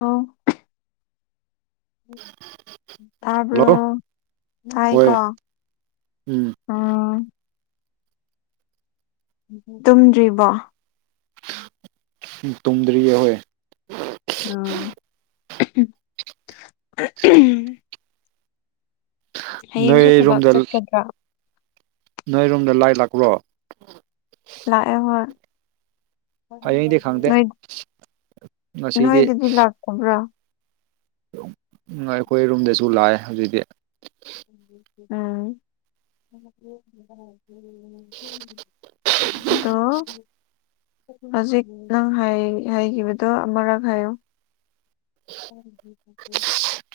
ꯑꯥꯎ ꯇꯔꯕꯔꯣ ꯍꯜꯂꯣ ꯍꯣꯏ ꯇꯥꯏꯀꯣ ꯎꯝ ꯎꯝ ꯇꯨꯝꯗ꯭ꯔꯤꯕꯣ ꯇꯨꯝꯗ꯭ꯔꯤꯌꯦ ꯍꯣꯏ ꯑꯣ [unintelligible] ꯍꯌꯦꯡꯁꯨ ꯊꯕꯛ ꯅꯣꯏꯔꯣꯝꯗ ꯆꯠꯀꯗ꯭ꯔꯥ ꯅꯣꯏꯔꯣꯝꯗ ꯂꯥꯏ ꯂꯥꯛꯄ꯭ꯔꯣ ꯂꯥꯛ ꯑꯦ ꯍ ꯍꯌꯦꯡꯗꯤ ꯈꯪꯗꯦ ꯅꯣꯏ ꯉꯁꯤꯗꯤ ꯅꯣꯏꯗꯗꯤ ꯂꯥꯛꯇꯕ꯭ꯔꯥ ꯑꯩꯈꯣꯏ ꯔꯨꯝꯗꯁꯨ ꯂꯥꯛꯑꯦ ꯍꯧꯖꯤꯛꯇꯤ ꯎꯝ ꯗꯣ ꯍꯧꯖꯤꯛ ꯅꯪ ꯍꯥꯏ ꯍꯥꯏꯈꯤꯕꯗꯣ ꯑꯃꯨꯔꯛ ꯍꯥꯏꯌꯨ ꯎꯝ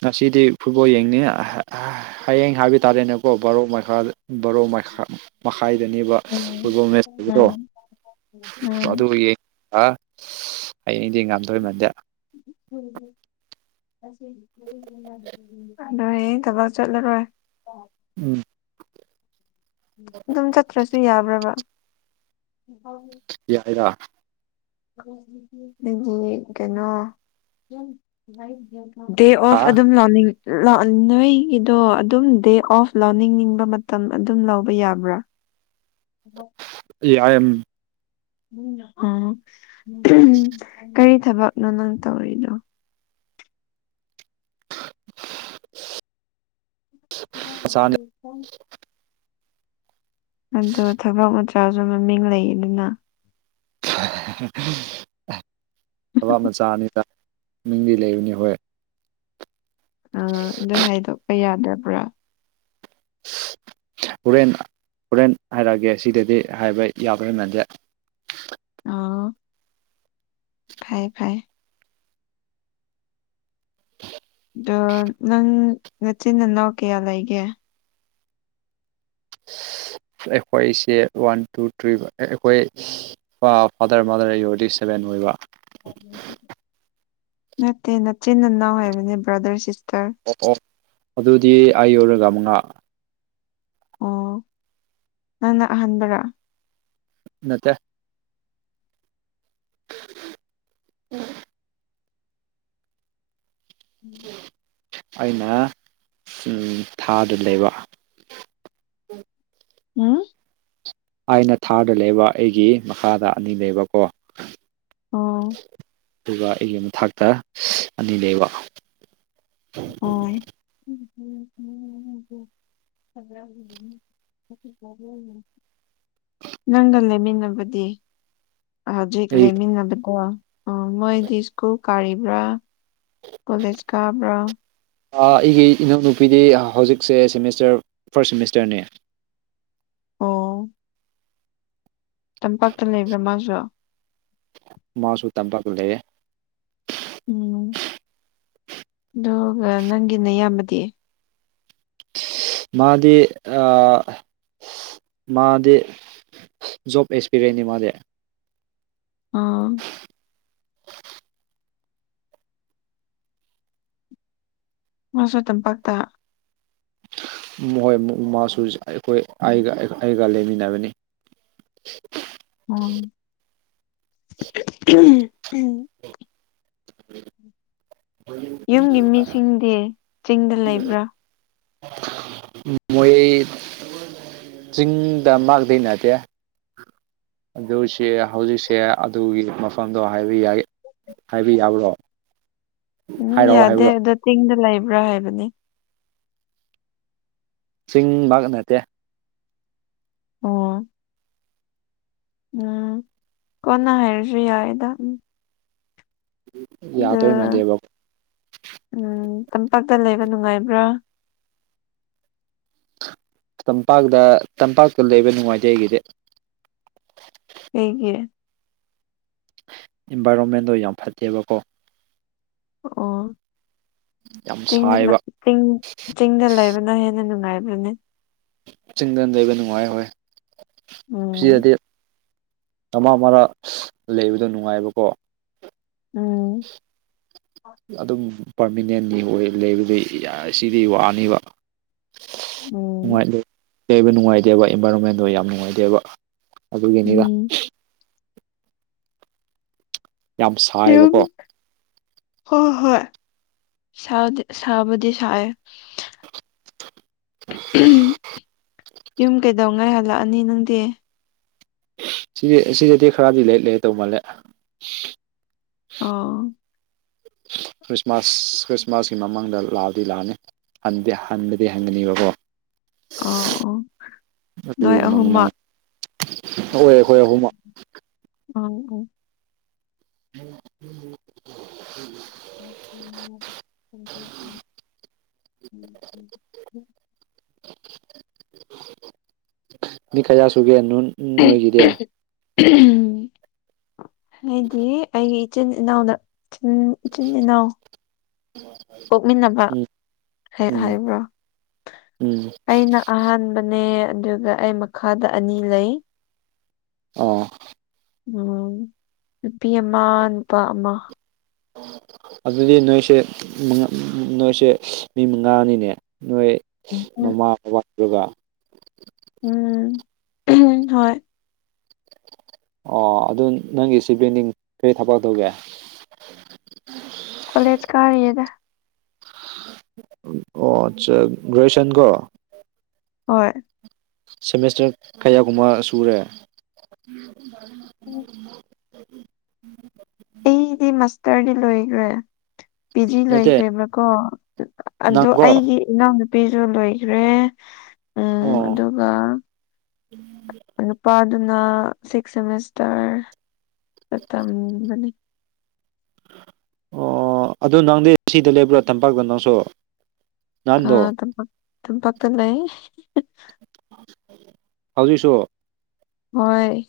ꯉꯁꯤꯗꯤ ꯐꯨꯠꯕꯣꯜ ꯌꯦꯡꯅꯤ ꯍ ꯍꯌꯦꯡ ꯍꯥꯏꯕ ꯇꯥꯔꯦꯅꯦꯀꯣ ꯕꯥꯔꯣꯛ ꯃꯈꯥꯗ ꯕꯥꯔꯣ ꯃꯈꯥꯏꯗꯅꯦꯕ ꯎꯝ ꯐꯨꯠꯕꯣꯜ ꯃꯦꯠꯆ ꯍꯥꯏꯕꯗꯣ ꯎꯝ ꯎꯝ ꯑꯗꯨꯒꯤ ꯌꯦꯡꯉ ꯍꯌꯦꯡꯗꯤ ꯉꯥꯝꯗꯣꯏꯃꯥꯟꯗꯦ [unintelligible] ꯑꯗꯣ ꯍꯌꯦꯡ ꯊꯕꯛ ꯆꯠꯂꯔꯣꯏ ꯎꯝ ꯑꯗꯨꯝ ꯆꯠꯇ꯭ꯔꯁꯨ ꯌꯥꯕ꯭ꯔꯕ ꯌꯥꯏꯗ ꯑꯗꯨ ꯀꯩꯅꯣ ꯗꯦ ꯑ ꯑꯣꯐ ꯑꯗꯨꯝ ꯂꯣꯅꯤꯡ ꯅꯣꯏꯒꯤꯗꯣ ꯑꯗꯨꯝ ꯗꯦ ꯑꯣꯐ ꯂꯧꯅꯤꯡꯅꯤꯡꯕ ꯃꯇꯝ ꯑꯗꯨꯝ ꯂꯧꯕ ꯌꯥꯕ꯭ꯔꯥ [unintelligible] ꯑꯣ ꯀꯔꯤ ꯊꯕꯛꯅꯣ ꯅꯪ ꯇꯧꯔꯤꯗꯣ ꯃꯆꯥꯅꯤꯕ [unintelligible] ꯑꯗ ꯊꯕꯛ ꯃꯆꯥꯁꯨ ꯃꯃꯤꯡ ꯂꯩꯌꯦꯗꯅ [unintelligible] ꯊꯕ ꯃꯆꯥꯅꯤꯅꯃꯤꯡꯗꯤ ꯂꯩꯕꯅꯤ ꯍꯣꯏ ꯑ ꯑꯗꯨ ꯍꯥꯏꯗꯣꯛꯄ ꯌꯥꯗꯕ꯭ꯔꯥ ꯍꯣꯔꯦꯟ ꯍꯣꯔꯦꯟ ꯍꯥꯏꯔꯛꯑꯒꯦ ꯁꯤꯗꯗꯤ ꯍꯥꯏꯕ ꯌꯥꯕ꯭ꯔꯦ ꯃꯥꯟꯗꯦ ꯑ ꯐꯩ ꯐꯩ ꯑꯗꯣ ꯅꯪ ꯅꯆꯤꯟ ꯅꯅꯥꯎ ꯀꯌꯥ ꯂꯩꯒꯦ ꯑꯩꯈꯣꯏꯁꯦ ꯋꯥꯟ ꯇꯨ ꯊ꯭ꯔꯤ ꯑꯩꯈꯣꯏ ꯐꯥꯗꯔ ꯃꯥꯗꯔ ꯑꯩ ꯑꯣꯏꯔꯗꯤ ꯁꯕꯦꯟ ꯑꯣꯏꯕ ꯅꯠꯇꯦ ꯅꯆꯤꯟ ꯅꯅꯥꯎ ꯍꯥꯏꯕꯅꯦ ꯕ꯭ꯔꯗꯔ ꯁꯤꯁꯇꯔ ꯑꯣ ꯑꯣ ꯑꯗꯨꯗꯤ ꯑꯩ ꯌꯥꯎꯔꯒ ꯃꯉꯥ ꯑꯣ ꯅꯪꯅ ꯑꯍꯥꯟꯕꯔꯥ ꯅꯠꯇꯦ [unintelligible] ꯎꯝ ꯑꯩꯅ ꯊꯥꯗꯨ ꯂꯩꯕ ꯎꯝ ꯑꯥꯏꯅ ꯊꯥꯗ ꯂꯩꯕ ꯑꯩꯒꯤ ꯃꯈꯥꯗ ꯑꯅꯤ ꯂꯩꯕꯀꯣ ꯑꯣ ꯑꯗꯨꯒ ꯑꯩꯒꯤ ꯃ ꯊꯥꯛꯇ ꯑꯅꯤ ꯂꯩꯕ ꯑꯣ ꯅꯪꯒ ꯂꯩꯃꯤꯟꯅꯕꯗꯤ ꯍꯧꯖꯤꯛ ꯑꯩ ꯂꯩꯃꯤꯟꯅꯕꯀꯣ ꯃꯣꯏꯗꯤ ꯏꯁꯀꯨꯜ ꯀꯥꯔꯤꯕ꯭ꯔꯥ ꯀꯣꯂꯦꯖ ꯀꯕ꯭ꯔꯥ ꯑꯩꯒꯤ ꯏꯅꯧꯅꯨꯄꯤꯗꯤ ꯍꯧꯖꯤꯛꯁꯦ ꯁꯦꯃꯤꯁꯇꯔ ꯐꯥꯔꯁ ꯁꯦꯃꯤꯁꯇꯔꯅꯦ ꯑꯣ ꯇꯝꯄꯥꯛꯇ ꯂꯩꯕ꯭ꯔꯥ ꯃꯥꯁꯨ ꯃꯥꯁꯨ ꯇꯝꯄꯛꯇ ꯂꯩꯌꯦ ꯎꯝ ꯑꯗꯨꯒ ꯅꯪꯒꯤꯅ ꯅꯌꯥꯝꯕꯗꯤ ꯃꯥꯗꯤ ꯑ ꯃꯥꯗꯤ ꯖꯣꯕ ꯑꯦꯛꯁꯄꯤꯔꯤꯌꯦꯟ ꯅꯤ ꯃꯥꯗꯤ ꯑ ꯅꯪꯁꯨ ꯇꯝꯄꯥꯛꯇ ꯃꯣꯏ ꯃꯥꯁꯨ ꯑꯩꯈꯣꯏ ꯑꯩꯒ ꯑꯩꯒ ꯂꯩꯃꯤꯟꯅꯕꯅꯤ ꯎꯪ [unintelligible] [inaudible] ꯌꯨꯝꯒꯤ ꯃꯤꯁꯤꯡꯗꯤ ꯆꯤꯡꯗ ꯂꯩꯕ꯭ꯔꯥ ꯃꯣꯏ ꯆꯤꯡꯗ ꯃꯥꯛꯗꯩꯩꯅꯇꯦ ꯑꯗꯨꯁ ꯍꯧꯖꯤꯛꯁꯦ ꯑꯗꯨꯒꯤ ꯃꯐꯝꯗꯣ ꯍꯥꯏꯕ ꯌꯥꯏ ꯍꯥꯏꯕ ꯌꯥꯎ꯭ꯔꯣ ꯎꯝ ꯍꯥꯏꯔꯛꯑꯣ ꯌꯥꯗꯦ ꯍꯥꯏꯕ꯭ꯔꯣꯑꯣ ꯑꯗꯣ ꯆꯤꯡꯗ ꯂꯩꯕ꯭ꯔꯥ ꯍꯥꯏꯕꯅꯤ ꯆꯤꯡ ꯃꯥ ꯅꯠꯇꯦ ꯑꯣꯝ ꯎꯝ ꯀꯅꯥ ꯍꯥꯏ꯭ꯔꯤꯌꯥꯗ ꯑ ꯌꯥꯗꯣꯏ ꯃꯥꯟꯗꯦꯕ ꯇꯝꯄꯥꯛꯇ ꯂꯩꯕ ꯅꯨꯡꯉꯥꯏꯕ꯭ꯔꯥ ꯇꯝꯄꯥꯛꯇ ꯇꯝꯄꯥꯛꯇ ꯂꯩꯕ ꯅꯨꯡꯉꯥꯏꯇꯦ ꯑꯩꯒꯤꯗꯤ ꯑꯩꯒꯤ ꯏꯟꯚꯥꯏꯔꯣꯟꯃꯦꯟꯗꯣ ꯌꯥꯝ ꯐꯠꯇꯦꯕꯀꯣ ꯑꯣ ꯌꯥꯝ ꯆꯤꯡꯅ ꯁꯥꯏꯕ ꯆꯤꯡ ꯆꯤꯡꯗ ꯂꯩꯕꯅꯣ ꯍꯦꯟꯅ ꯅꯨꯡꯉꯥꯏꯕ꯭ꯔꯅꯦ ꯆꯤꯡꯗ ꯂꯩꯕ ꯅꯨꯡꯉꯥꯏꯍꯣꯏ ꯎꯝ ꯁꯤꯗꯗꯤ ꯃꯔꯛ ꯃꯔꯛ ꯂꯩꯕꯗꯣ ꯅꯨꯡꯉꯥꯏꯕꯀꯣ ꯎꯝ ꯑꯗꯨꯝ ꯄꯥꯔꯃꯤꯅꯦꯟꯅꯤ ꯑꯣꯏ ꯂꯩꯕꯗꯨ ꯁꯤꯗꯤ ꯋꯥꯅꯤꯕ ꯅꯨꯡ ꯎꯝ ꯂꯩꯕ ꯅꯨꯡꯉꯥꯏꯇꯦꯕ ꯏꯟꯚꯥꯏꯔꯣꯟꯃꯦꯟꯗꯣ ꯌꯥꯝ ꯅꯨꯡꯉꯥꯏꯇꯦꯕ ꯑꯗꯨꯒꯤꯅꯤꯗ ꯎꯝ ꯌꯥꯝ ꯌꯨꯝ ꯁꯥꯏꯌꯦꯕꯀꯣ ꯍꯣꯏ ꯍꯣꯏ ꯍꯣꯏ ꯁꯥꯕꯨꯗꯤ ꯁꯥꯏꯑꯦ ꯌꯨꯝ ꯀꯩꯗꯧꯉꯩ ꯍꯜꯂꯛꯑꯅꯤ ꯅꯪꯗꯤ ꯁꯤꯗꯤ ꯁꯤꯗꯗꯤ ꯈꯔꯗꯤ ꯂꯩꯔꯤ ꯂꯩꯔꯦ ꯇꯧ ꯃꯥꯜꯂꯦ ꯑꯣ ꯈ꯭ꯔꯤꯁꯃꯥꯁ ꯈ꯭ꯔꯤꯁꯃꯥꯁꯀꯤ ꯃꯃꯥꯡꯗ ꯂꯥꯛꯑꯗꯤ ꯂꯥꯛꯑꯅꯤ ꯗꯤ ꯍꯟꯕꯗꯤ ꯍꯪꯒꯅꯤꯕꯀꯣ ꯑꯣ ꯑꯣ ꯑꯗꯨ ꯅꯣꯏ ꯃꯃꯥꯡ ꯑꯍꯨꯝꯃꯛ ꯍꯣꯏ ꯑꯩꯈꯣꯏ ꯎꯝ ꯑꯍꯨꯝ ꯎꯝ [unintelligible] [inaudible] ꯃꯤ ꯀꯌꯥ ꯁꯨꯒꯦ ꯅ ꯅꯣꯏꯒꯤꯗꯤ ꯎꯝ ꯍꯥꯏꯗꯤ ꯑꯩꯒꯤ ꯏꯆꯤꯟ ꯏꯅꯥꯎꯅ ꯏꯆꯤꯟ ꯏꯅꯥꯎ ꯀꯣꯛꯃꯤꯟꯅꯕ ꯎꯝ ꯍꯦꯛ ꯎꯝ ꯍꯥꯏꯕ꯭ꯔꯣ ꯎꯝ ꯑꯩꯅ ꯑꯍꯥꯟꯕꯅꯦ ꯑꯗꯨꯒ ꯑꯩ ꯃꯈꯥꯗ ꯑꯅꯤ ꯂꯩ ꯑꯣ ꯎꯝ ꯅꯨꯄꯤ ꯑꯃ ꯅꯨꯄꯥ ꯑꯃ ꯑꯗꯨꯗꯤ ꯅꯣꯏꯁꯦ ꯅꯣꯏꯁꯦ ꯃꯤ ꯃꯉꯥꯅꯤꯅꯦ ꯅꯣꯏ ꯎꯝ ꯃꯃꯥ ꯕꯕꯥ ꯑꯗꯨꯒ ꯎꯝ ꯍꯣꯏ ꯑꯣ ꯑꯗꯨ ꯅꯪꯒꯤꯁꯤ ꯕꯦꯟꯗꯤꯡ ꯀꯩ ꯊꯕꯛ ꯇꯧꯒꯦ ꯀꯂꯦꯖ ꯀꯥꯔꯔꯤꯦꯗ ꯑꯣ ꯑꯠꯆꯥ ꯒ꯭ꯔꯦꯖꯨꯌꯦꯁꯟ ꯀꯣ ꯍꯣꯏ ꯁꯦꯃꯦꯁꯇꯔ ꯀꯌꯥꯒꯨꯝꯕ ꯁꯨꯔꯦ ꯎꯝ ꯑꯩꯗꯤ ꯃꯥꯁꯇꯔꯗꯤ ꯂꯣꯏꯈ꯭ꯔꯦ ꯄꯤ ꯖꯤ ꯅꯠꯇꯦ ꯂꯣꯏꯈ꯭ꯔꯦꯕ꯭ꯔꯥꯀꯣ ꯑꯗꯣ ꯅꯪꯀꯣ ꯑꯩꯒꯤ ꯏꯅꯥꯎ ꯅꯨꯨꯄꯤꯁꯨ ꯂꯣꯏꯈ꯭ꯔꯦ ꯎꯝ ꯑꯣ ꯑꯗꯨꯒ ꯅꯨꯄꯥꯗꯨꯅ ꯁꯤꯛꯁ ꯁꯦꯃꯤꯁꯇꯔ ꯇꯝꯒꯅꯤ ꯑꯣ ꯑꯗꯨ ꯅꯪꯗꯤ ꯁꯤꯗ ꯂꯩꯕ꯭ꯔꯣ ꯇꯝꯄꯥꯛꯇ ꯅꯪꯁꯨ ꯑ ꯅꯍꯥꯟꯗꯣ ꯇꯝꯄ ꯇꯝꯄꯥꯛꯇ ꯂꯩ ꯍꯧꯖꯤꯛꯁꯨ ꯍꯣꯏ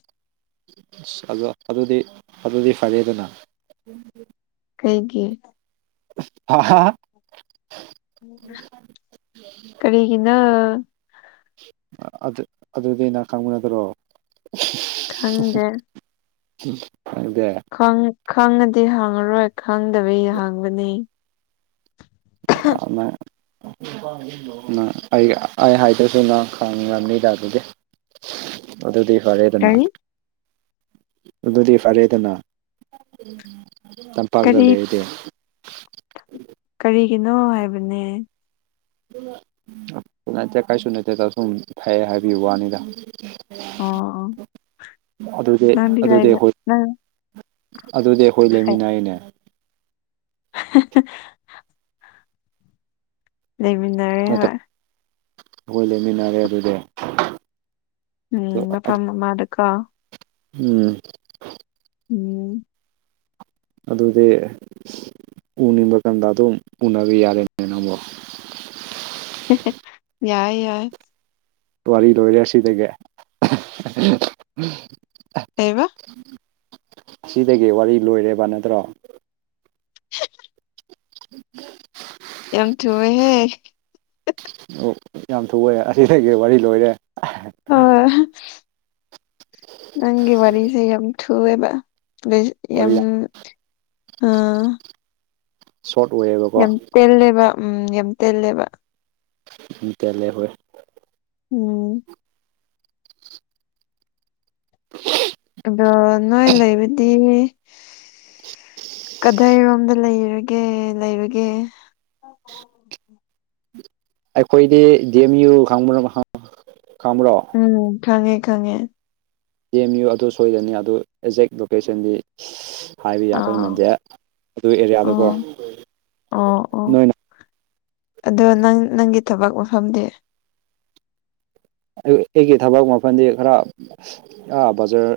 ꯑ ꯑꯗꯣ ꯑꯗꯨꯗꯤ ꯑꯗꯨꯗꯤ ꯐꯔꯦꯗꯅ ꯎꯝ ꯀꯩꯒꯤ ꯍ ꯍ ꯀꯔꯤꯒꯤꯅ ꯑꯗꯨ ꯑꯗꯨꯗꯤ ꯅꯍ ꯈꯪꯃꯤꯟꯅꯗ꯭ꯔꯣ ꯈꯪꯗꯦ ꯑꯗꯨꯗꯦ ꯈꯪꯉꯗꯤ ꯍꯥꯡꯉꯔꯣꯏ ꯈꯪꯗꯕꯩ ꯍꯥꯡꯕꯅꯤ ꯑꯗꯨ ꯪ ꯑꯩ ꯑꯩ ꯍꯥꯏꯗꯁꯤꯅꯣ ꯈꯪꯅꯤꯡꯉꯝꯅꯤꯗ ꯑꯗꯨꯗꯤ ꯑꯗꯨꯗꯤ ꯍꯔꯦ ꯑꯗꯨꯅ ꯀꯔꯤ ꯑꯗꯨꯗꯤ ꯐꯔꯦꯗꯅ ꯇꯝꯄꯥꯛꯇ ꯀꯔꯤ ꯂꯩ ꯑꯩꯗꯤ ꯀꯔꯤꯒꯤꯅꯣ ꯍꯥꯏꯕꯅꯦ ꯅꯠꯇꯦ ꯀꯥꯏꯁꯨ ꯅꯠꯇꯦ ꯁꯨꯝ ꯐꯑ ꯍꯥꯏꯕꯤꯌꯨ ꯋꯥꯅꯤꯗ ꯑꯣ ꯑꯣ ꯑꯗꯨꯗꯤ ꯅꯪꯗꯤ ꯑꯗꯨꯗꯤ ꯂꯩꯕ ꯑꯩꯈꯣꯏ ꯅꯪ ꯑꯗꯨꯗꯤ ꯑꯩꯈꯣꯏ ꯂꯩꯃꯤꯟꯅꯩꯅꯦ [inaudible] ꯂꯩꯃꯤꯟꯅꯔꯦ ꯅꯠꯇ꯭ꯔ ꯍꯣꯏ ꯑꯩꯈꯣꯏ ꯂꯩꯃꯤꯟꯅꯔꯦ ꯑꯗꯨꯗꯤ ꯎꯝ ꯃꯄꯥꯝ ꯃꯥꯗꯀꯣ ꯎꯝ ꯎꯝ ꯑꯗꯨꯗꯤ ꯎꯅꯤꯡꯕ ꯀꯥꯟꯗ ꯑꯗꯨꯝ ꯎꯅꯕ ꯌꯥꯔꯦꯅꯦ ꯅꯪꯕꯨꯣ ꯌꯥꯏ ꯌꯥꯏ ꯋꯥꯔꯤ ꯂꯣꯏꯔꯦ ꯁꯤꯗꯒꯤ ꯑꯦ ꯑꯁꯤꯗꯒꯤ ꯋꯥꯔꯤ ꯂꯣꯏꯔꯦꯕ ꯅꯠꯇ꯭ꯔꯣ [inaudible] ꯎꯝ ꯌꯥꯝꯝ ꯊꯨꯑꯦꯍꯦ ꯌꯥꯝ ꯊꯨꯢꯌꯦ ꯑꯁꯤꯗꯒꯤ ꯋꯥꯔꯤ ꯂꯣꯏꯔꯦ ꯑꯣꯍꯥ ꯅꯪꯒꯤ ꯋꯥꯔꯤꯁꯦ ꯌꯥꯝ ꯊꯨꯑꯦꯕ ꯑ ꯌꯥꯝ ꯑ ꯁꯣꯔꯠ ꯋꯦꯕꯀꯣ ꯇꯦꯜꯂꯦꯕ ꯎꯝ ꯌꯥꯝ ꯇꯦꯜꯂꯦꯕ ꯎꯝ ꯇꯦꯂꯦ ꯍꯣꯢ ꯎꯝ ꯎꯝ ꯑꯗꯣ ꯅꯣꯏ ꯂꯩꯕꯗꯤ ꯀꯗꯥꯏꯔꯣꯝꯗ ꯂꯩꯔꯒꯦ ꯀꯦ ꯂꯩꯕꯒꯦ ꯑꯩꯈꯣꯏꯗꯤ ꯗꯤ ꯑꯦꯝ ꯌꯨ ꯈꯪꯕ꯭ꯔꯣ ꯈꯪꯕ꯭ꯔꯣ ꯎꯝ ꯈꯪꯉꯦ ꯈꯪꯉꯦ ꯑꯦꯝ ꯌꯨ ꯑꯗꯨ ꯁꯣꯏꯗꯅꯤ ꯑꯗꯨ ꯑꯦꯛꯖꯦꯛ ꯂꯣꯀꯦꯁꯟꯗꯤ ꯍꯥꯏꯕ ꯌꯥꯗꯣꯏ ꯑꯥ ꯃꯗꯤꯦ ꯑꯗꯨ ꯑꯦꯔꯤꯌꯥꯗꯀꯣ ꯑꯣ ꯑꯣ ꯑꯣ ꯅꯣꯏ ꯑꯗꯣ ꯅꯪ ꯅꯪꯒꯤ ꯊꯕꯛ ꯃꯐꯝꯗꯤ ꯑꯩꯒꯤ ꯊꯕꯛ ꯃꯜꯗꯤ ꯈꯔ ꯕꯖꯥꯔ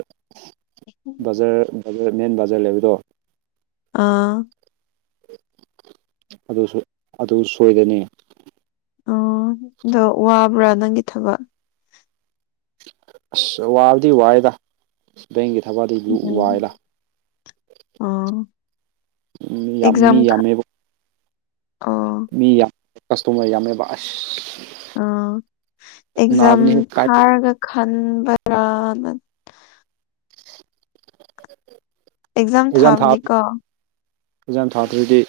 ꯕꯖꯔ ꯕꯖꯔ ꯃꯦꯟ ꯕꯥꯖꯥꯔ ꯂꯩꯕꯗꯣ ꯑꯥ ꯑꯗꯨ ꯑꯗꯨ ꯁꯣꯏꯕꯅꯦ ꯑꯣ ꯑꯗꯣ ꯋꯥꯕ꯭ꯔꯥ ꯅꯪꯒꯤ ꯊꯕꯛ ꯑꯁ ꯋꯥꯕꯗꯤ ꯋꯥꯏꯗ ꯕꯦꯡꯒꯤ ꯊꯕꯋꯥꯗꯤ ꯑꯝ ꯑꯥ ꯃꯤ ꯌꯥꯝ ꯑꯦꯛꯖꯝ ꯃꯤ ꯌꯥꯝꯃꯦꯕ ꯑ ꯃꯤ ꯌꯥꯝ ꯀꯁꯇꯃꯔ ꯌꯥꯝꯃꯦꯕ ꯑꯁ ꯑꯥ ꯑꯦꯛꯖꯥꯝ ꯅꯥꯕꯅꯤ ꯀꯥꯏ ꯊꯥꯔꯒ ꯈꯟꯕ꯭ꯔꯅ ꯑꯦꯛꯖꯥꯝ ꯊꯥ ꯑꯦꯛꯖꯥꯝ ꯊꯥꯗ꯭ꯔꯗꯤ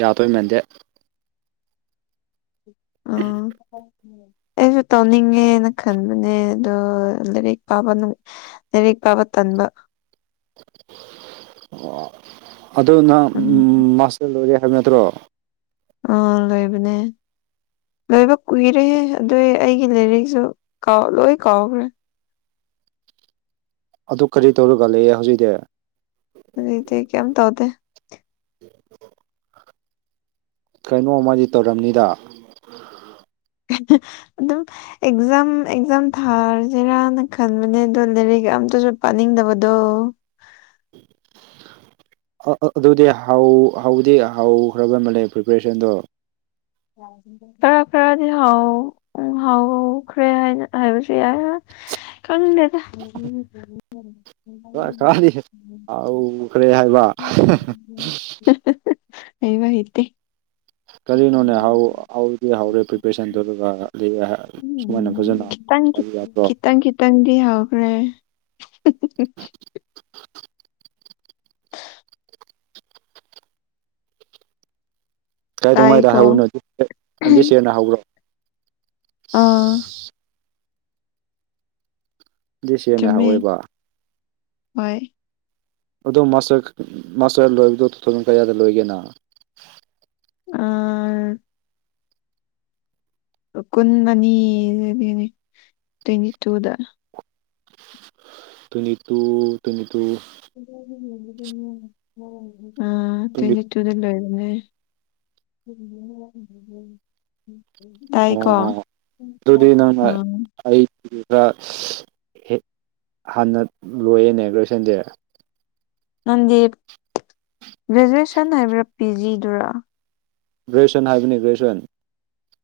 ꯌꯥꯗꯣꯏ ꯃꯥꯟꯗꯦ ꯎ ꯑꯩꯁꯨ ꯇꯧꯅꯤꯡꯉꯦꯅ ꯈꯟꯗꯦ ꯅꯦ ꯑꯗꯣ ꯂꯥꯏꯔꯤꯛ ꯄꯥꯕ ꯅꯨꯡꯂꯥꯏꯔꯤꯛ ꯄꯥꯕ ꯇꯟꯕ ꯑꯣ ꯑꯗꯨ ꯅꯪ ꯎꯝ ꯃꯥꯁꯇꯔ ꯂꯣꯢꯔꯦ ꯍꯥꯏꯕ ꯅꯠꯇ꯭ꯔꯣ ꯑ ꯂꯣꯏꯕꯅꯦ ꯂꯣꯏꯕ ꯀꯨꯏꯔꯦ ꯍꯦ ꯑꯗꯨ ꯑꯩꯒꯤ ꯂꯥꯏꯔꯤꯛꯁꯨ ꯀꯥꯎ ꯂꯣꯏ ꯀꯥꯎꯈ꯭ꯔꯦ ꯑꯗꯨ ꯀꯔꯤ ꯇꯧꯔꯒ ꯂꯩꯌꯦ ꯍꯧꯖꯤꯛꯗꯤ ꯍꯧꯖꯤꯛꯇꯤ ꯀꯩꯝ ꯇꯧꯗꯦ ꯀꯩꯅꯣꯝꯃꯗꯤ ꯇꯧꯔꯝꯅꯤꯗ ꯑꯗꯨꯝ ꯑꯦꯛꯖꯥꯝ ꯑꯦꯛꯖꯥꯝ ꯊꯥꯔꯁꯤꯔꯅ ꯈꯟꯕꯅꯦ ꯑꯗꯣ ꯂꯥꯏꯔꯤꯛ ꯑꯝꯇꯁꯨ ꯄꯥꯅꯤꯡꯗꯕꯗꯣ ꯑ ꯑꯗꯨꯗꯤ ꯍꯧꯗꯤ ꯍꯧꯈ꯭ꯔꯕ ꯃꯥꯜꯂꯦ ꯄ꯭ꯔꯤꯄꯦꯔꯦꯁꯟꯗꯣ ꯈꯔꯥ ꯈꯔꯥꯗꯤꯍꯥꯎ ꯎꯝ ꯍꯥꯎꯈ꯭ꯔꯦ ꯍꯥꯏꯅ ꯍꯥꯏꯕꯁꯨ ꯌꯥꯏ ꯈꯪꯗꯦꯗ [unintelligible] ꯍꯥꯍꯥꯍꯥ ꯈꯔꯗꯤ ꯍꯧꯈ꯭ꯔꯦ ꯍꯥꯏꯕ ꯍꯩꯕꯔꯥ ꯍꯩꯇꯦ ꯀꯔꯤꯅꯣꯅꯦ ꯍꯥꯎꯗꯤ ꯍꯧꯥꯎꯔꯦ ꯄ꯭ꯔꯤꯄꯦꯔꯦꯁꯟꯗꯨꯗꯨꯒ ꯁꯨꯃꯥꯏꯅ ꯐꯖꯅ ꯈꯪꯗꯦ ꯍꯥꯏꯕ ꯈꯤꯇꯪ ꯌꯥꯗ꯭ꯔꯣ ꯈꯤꯇꯪ ꯈꯤꯇꯪꯗꯤ ꯍꯧꯈ꯭ꯔꯦ ꯀꯥꯏꯗꯧꯉꯥꯏꯗ ꯇꯥꯏꯀꯣ ꯍꯧꯕꯅꯣ ꯍꯟꯗꯤ ꯁꯔꯅ ꯍꯧꯕ꯭ꯔꯣ ꯑꯥ ꯗꯤꯁ ꯌꯔꯅ ꯆꯩꯝꯃꯦ ꯍꯧꯋꯦꯕ ꯍꯣꯢ ꯑꯗꯣ ꯃꯥꯁꯇꯔ ꯃꯥꯁꯇꯔ ꯂꯣꯏꯕꯗꯣ ꯇꯨ ꯊꯥꯎꯖꯟ ꯀꯌꯥꯗ ꯂꯣꯏꯒꯦꯅ ꯑ ꯀꯨꯟ ꯑꯅꯤꯗꯒꯤꯅꯦ ꯇ꯭ꯋꯦꯟꯇꯤ ꯇꯨꯗ ꯇ꯭ꯋꯦꯟꯇꯤ ꯇꯨ ꯇ꯭ꯋꯦꯟꯇꯤ ꯇꯨ ꯑ ꯇ꯭ꯋꯦꯟꯇꯤ ꯀꯆꯨꯗ ꯂꯅꯦ ꯇꯏꯀꯣ ꯑꯣ ꯎꯝ ꯑꯩ ꯈꯔ ꯍꯥꯟꯅ ꯂꯣꯏꯌꯦꯦꯅꯦ ꯒ꯭ꯔꯦꯖꯨꯌꯦꯁꯟꯗꯦ ꯅꯪꯗꯤ ꯒ꯭ꯔꯦꯖꯨꯑꯦꯁꯟ ꯍꯥꯏꯕ꯭ꯔꯥ ꯄꯤ ꯖꯤꯗꯨꯔ ꯭ꯔꯦꯖꯨꯁꯟ ꯍꯥꯏꯕꯅꯤ ꯒꯦꯖꯨꯋꯟ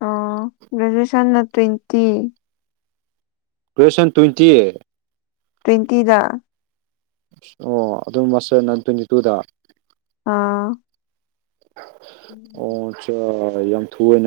ꯑꯣ ꯒ꯭ꯔꯦꯖꯨꯌꯦꯦꯁꯟꯅ ꯇ꯭ꯋꯦꯟꯇꯤ ꯀ꯭ꯋꯁꯟ ꯇ꯭ꯋꯦꯟꯇꯤ ꯑꯦꯠ ꯇ꯭ꯋꯦꯟꯇꯤꯗ ꯑꯣ ꯑꯗꯨꯝ ꯃꯥꯁꯇꯔ ꯅ ꯑꯗꯨꯝ ꯇ꯭ꯋꯦꯟꯇꯤ ꯇꯨꯗ ꯑꯥ ꯑꯣꯆꯥ ꯌꯥꯝ ꯊꯨꯍ